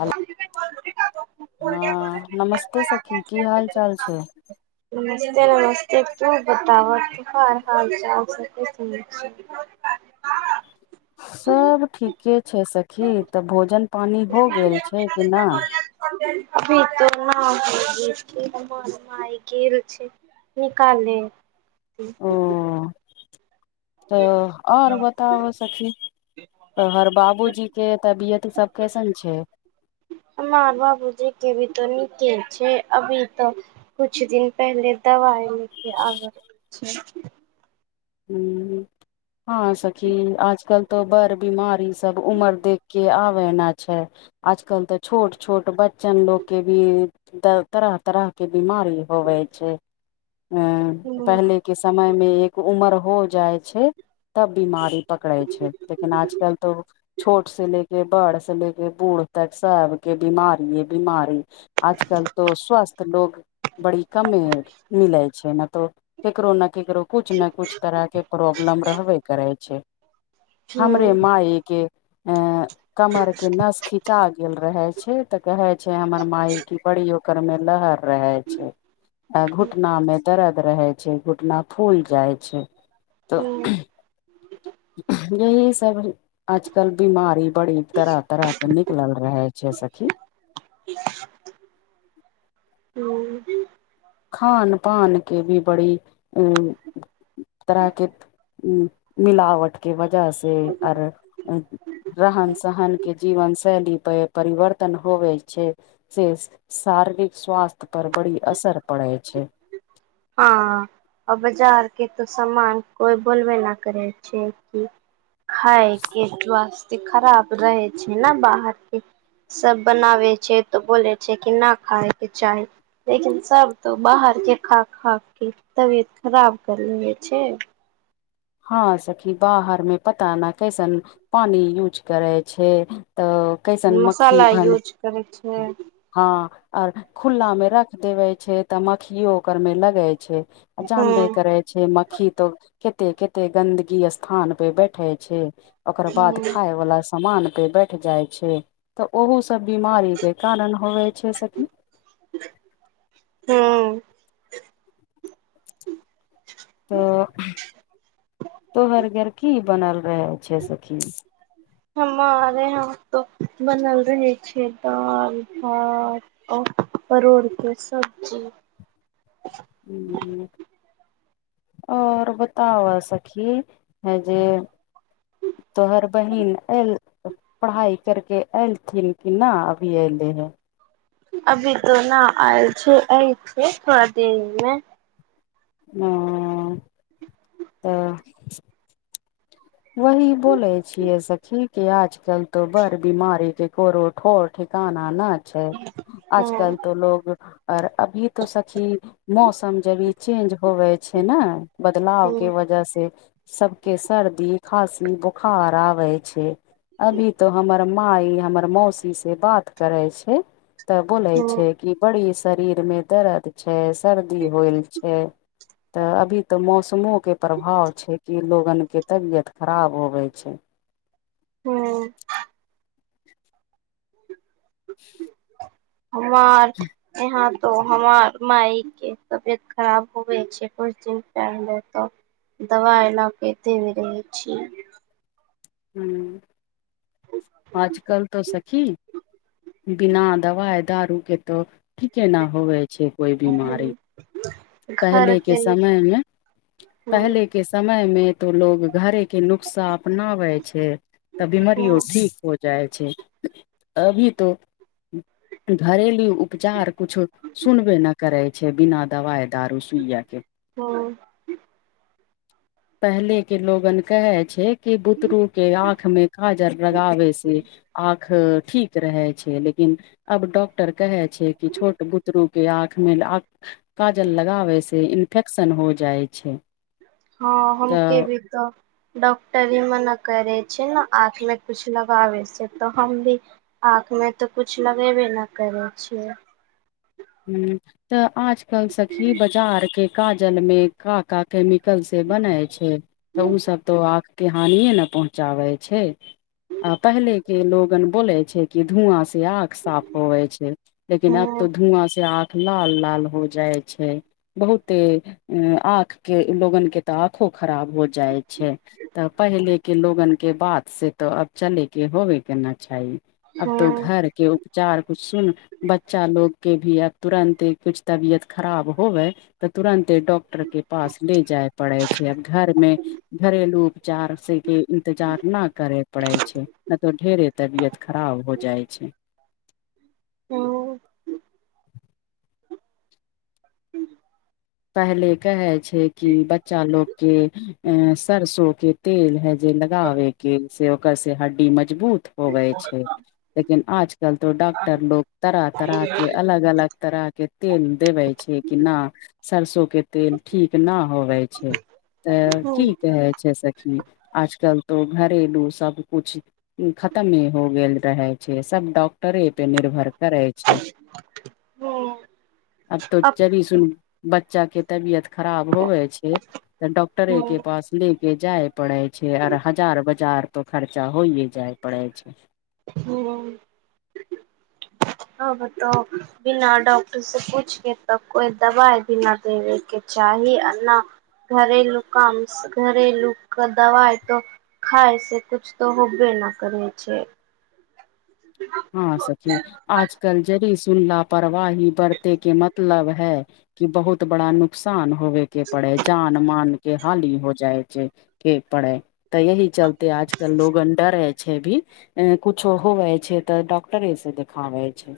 Hello हँ नमस्ते सखी की हाल चाल छै नमस्ते नमस्ते तू बताव तोहार हाल चाल सब ठीके छै सखी तऽ भोजन पानि हो गेल छै कि न अभी तऽ नै हमर माय गेल छै की करे [unintelligible] ओ तऽ आओर बताबऽ सखी तोहर बाबूजी के तबियत सब कैसन छै हमार बाबूजी के भी तो निके छै अभी तऽ कुछ दिन पहले दबाइ लेके आबै रहै छै हूंम्म हँ सखी आजकल तो बड़ बीमारी सब उमर देख के आबेना छै आजकल तऽ छोट छोट बच्चन लोकके भी दर तरह तरह के बिमारी होवै छै हँ हुं पहले के समयमे एक उमर हो जाइ छै तब बीमारी पकड़ै छै लेकिन आजकल तऽ छोट से लेके बड़ से लेके बूढ़ तक सबके बीमारीये बीमारी आजकल तो स्वस्थ लोग बड़ी कमे मिलै छै ने तो केकरो ने केकरो कुछ ने कछ तरह के प्रॉब्लम रहबे करै छै हुं हमरे माय के ऐं कमर के नस खिचा गेल रहे छै तऽ कहे छै हमर माय की बड़ी ओकर मे लहर रहै छै आ घुटना मे दर्द रहै छै घुटना फूल जाइ छै हुं तऽ यही सब आजकल बीमारी बड़ी तरह तरह के निकलल रहै छै सखी हूंम्म खान पान के भी बड़ी उ तरहके उ मिलवट के वजह से आर रहन सहन के जीवन शैली पे परिवर्तन होवै छै से शारीरिक स्वास्थ्य पर बड़ी असर पड़ै छै हँ आ बाजार के तो सामान कोई बोलबे न करै छै कि खायके स्वास्थ्य खराब रहै छै ने बाहरके सब बनाबै छै तऽ बोलै छै कि नहि खाय के चाही लेकिन सब तो बाहर के खा खा के तबियत खराब कर लै छै हँ सखी बाहरमे पता नहि कैसन पानी यूज करै छै तऽ कैसन मक्खी मसाला भन यूज करै छियै हँ आर खुल्ला मे रख देवै छै तऽ मक्खियो ओकर मे लगै छै हूं जानबे करै छै मक्खी तऽ कते कते गन्दगी स्थान ' बैठे छै ओकर बाद खाय वाला समान पे बैठ जाइ छै तऽ ओहो सब बिमारी के कारण होवे छै सखि हँ तऽ तोहर गर की बनल रहे छै सखी हमार यहा तो बनल रहे छै दाल भात आ परोड़के सब्जी हू आओर बताउ सखी है जे तोहर बहिन पढ़ाइ करके ऐलथिन कि नहि अभी ऐले हे अभी तो नहि आयल छै ऐ छै थोड़ा देर मे हँ तऽ वही बोले छिये सखी के आजकल तो बड़ बीमारी के कोनो ठोर ठिकाना न छै हूं आजकल तो लोग आओर अभी तो सखी मौसम ज भी चेन्ज होवे छै ने बदलाव हूं के वजह से सबके सर्दी खाँसी बुखार आबे छै, अभी तो हमर माइ हमर मौसी से बात करै छै। तऽ बोले हूं छै कि बड़ी शरीर मे दर्द छै सर्दी होयल छै तऽ अभी ते मौसमो के प्रभाव छै कि लोगन केँ तबियत खराब होबै छै हुँ [unintelligible] हमर यहाँ [unintelligible] तो हमर मायके तबियत खराब होे छै कुछ दिन पहिले तऽ दबाइ लाके एते नहि रहै छीयै आजकल तऽ सखी बिना दवा दारू के तऽ ठीके न होवे छै कोइ बीमारी पहले के समय मे हूं पहले के समय में तो लोग घरे के नुकसा अपनावै छै, तऽ बीमारियो हूं ठीक हो जाइ छै अभी तो घरेलू उपचार कुछो सुनबे नहि करै छै बिना। दवाए दारू सुइया के हँ पहले के लोगन कहे छै क बुतरू के आँख में काजल लगाबै से आ ठीक रहै छै लेकिन आब कहै छै कि छोट बुतरू के आँख मे ल काजल लगाबैसँ इन्फेक्शन हो जाइ छै हँ हम के तऽ भी तऽ ' डॉक्टरे मने करे छी ने आँख मे कुछ लगाबै छ तऽ हम भी आँख मे तऽ कुछ लगेबे न करे छिय तऽ आजकल सखी बाजार के काजल मे का का केम आ कल से बनै छै तऽ ओसभ तऽ ओ आँखके हानिए ने पहुँचाबै छै आ पहले के लोगन बोले छै कि धुआ से आख आँख साफ होवइ छै लेकिन आब तऽ हूँ धुआँ से आँख लाल लाल हो जाइ छै बहुते आँख के लोगन के तऽ आँखो खराब हो जाइ छै तऽ पहिले के लोगन के बात से तो अब चले के होबे के न चाही ' अब तो हूँ घर के उपचार कुछ सुन बच्चा लोग के भी तुरन्त कुछ तबियत ख़राब होबै तऽ तुरंते डॉक्टर के पास ले जाय पड़े छै आ घर मे घरेलु उपचार से के इन्तजार न करे पड़े छै नहि तऽ ढेर तबियत खराब हो जाइ छै ह [inaudible] पहिले कहे छै कि बच्चा लोग के अ सरसो के तेल है जे लगाबे के से ओकर से हड्डी मजबूत होवै छै लेकिन आज चलतौ डॉक्टर लोग तरह तरह के अलग अलग तरह के तेल देबे छै कि नहि सरसो के तेल ठीक न होवे छै तऽ की हूँ कहै छै सँ खी आजकल तो घरेलू सबकुछ खतमे हो गेल रहै छै सभ डॉक्टरे पे निर्भर करै छै हूँ आब अब त [unintelligible] सुन बच्चा के तबियत खराब होवे छै तऽ डॉक्टरे हूँ के पास ले के जाय पड़े छै आऔर हजार बजार तो खर्चा होइए जाय पड़े छै [unintelligible] [inaudible] ना बतओ बिना डॉक्टर से पूछके तऽ कोइ दबाइ बिना देबे के चाही आ न घरेलू क घरेलू दवा ए त खााय से कुछ तऽ होबे न करै छै हँ सखी आजकल जरी सुन लापरवाही बढ़ते के मत मतलब है कि बहुत बड़ा नुकसान होव के पड़े जान मान के ली हो जाइ छै के पड़ै तऽ यह चलते आजकल लोग डरे रहै छै भी कुछो होवै छै तऽ डॉक्टरे से देखाबै छै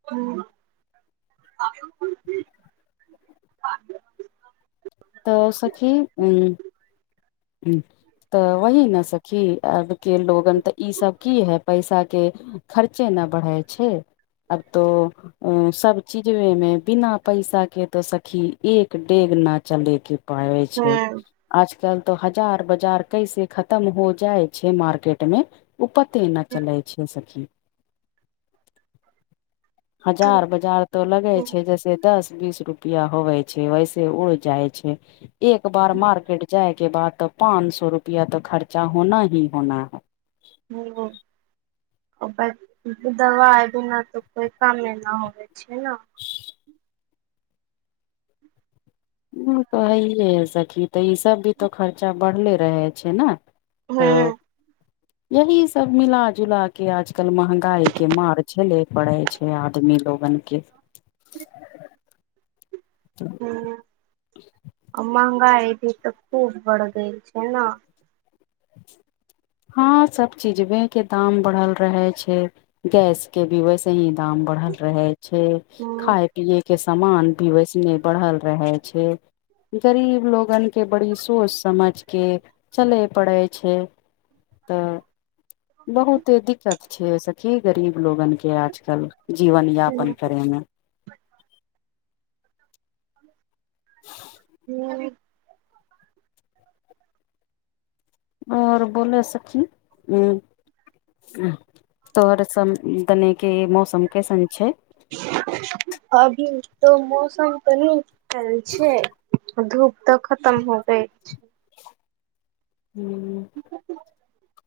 ह [unintelligible] तऽ सखी की हू [unintelligible] तऽ वही ने सखी आब के लोगन तऽ ई सब की है पैसा के खर्चे न बढ़ै छै आब तो सब चीजे मे बिना पैसा के तऽ सखी एक डेग न चले के पाबै छै आजकल त हजार बाजार कैसे खतम हो जाइ छै मार्केट मे उ प कते न चलै छै सखी हजार बजार तो लगे छै जस दस बीस रुपआ होवे छै वैसे उड़ जाइ छै एक बार मार्केट जायके के बाद तो पांच सो रुपआ तऽ खर्चा होना ही होना है हू दबाइ बिना तऽ कोइ कमे नहि होबे छै तऽ हैये ह सखी तऽ ई सब भी तो खर्चा बढ़ले रहे छै ने तऽ हूं यही सब मिलाजुला के आजकल महंगाई के मार झेले पड़े छै आदमी लोगन केँ ह [unintelligible] ह महगाई भी तऽ खूब बढ़ गय छै ने हँ सब चीजवे के दाम बढ़ल रहे छै गैस के भी वैसे ही दाम बढ़ल रहे छै हूं खाय पए के सामान भी वैसने बढ़ल रहे छै गरीब लोगन के बड़ी सोच समझ के चले पड़े छै तऽ बहुते दिक्कत छै सखी गरीब लोगन के आजकल जीवन यापन करैमे हूंम्म आओर बोलै सखी तोहर सब देने के मौसम कैसन छै अभी तऽ मौसम कनी खयल छै धूप तऽ खतम हो गैल छै हूंम्म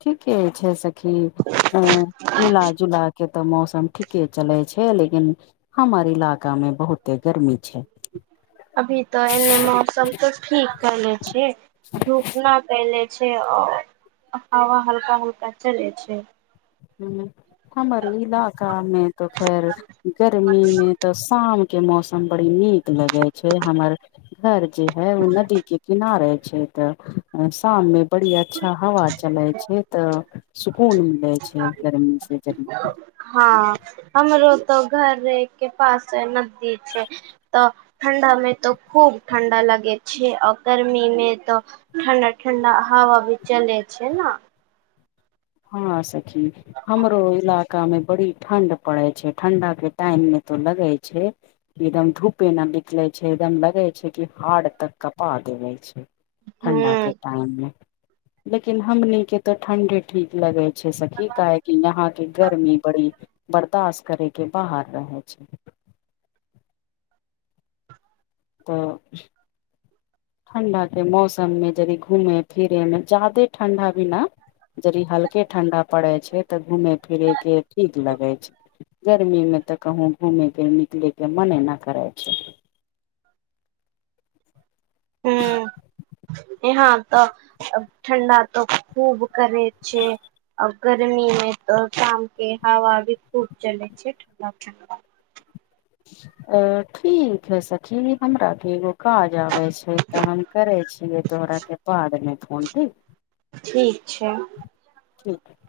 ठीके छै सखी मिला जुला के तऽ मौसम ठीके चले छै लेकिन हमर इलाका मे बहुते गर्मी छै अभी तऽ एने मौसम तऽ ठीक कैले छियै धूप नै कैले छै आओर हवा हल्का हुल्का चले छै हमर इलाका मे तो खैर गर्मीमे तऽ शाम के मौसम बड़ी नीक लगे छै हमर घर जे हय उ नदी के किनारे छै तऽ साममे बड़ी अच्छा हवा चलै छै तऽ सुकून मिलै छै गर्मी से जरी हँ हमरो तो घरे के पास नदी छै तऽ ठंडा मे तऽ खूब ठंडा लगे छै आ गर्मी मे तऽ ठण्डा ठण्डा हवा भी चले छै न हँ सखी हमरो इलाका मे बड़ी ठण्ड पड़े छै ठंडा के टाइम मे तो लगे छै कि एकदम धूपे न निकले छै एकदम लगे छै कि हार्ड तक कँपा देबे छै हूं ठण्डा के टाइम मे लेकिन हमनी के तो ठण्डे ठीक लगे अच्छेसँ सखी काहेकि यहाँके गर्मी बड़ी बर्दाश्त करैके बाहर रहै छै तऽ ठण्डा के मौसम मे जरि घूमे फिरे मे ज्यादे ठण्डा भी न जरि हल्के ठंडा पड़े छै तऽ घूमे फिरे के ठीक लगे छै गर्मी मे तऽ कहुं घूमे के निकले के मने न करै छै हूं [inaudible] यहाँ तऽ ठण्डा तऽ खूब करै छै गर्मी मे तऽ कामके हवा भी खूब चलै छै ठण्डा ठण्डा ओ ठीक है सखी हमरा के एगो काज आबै छै तऽ हम करै छियै तोहराके बादमे फोन ठीक ठीक छै ठीक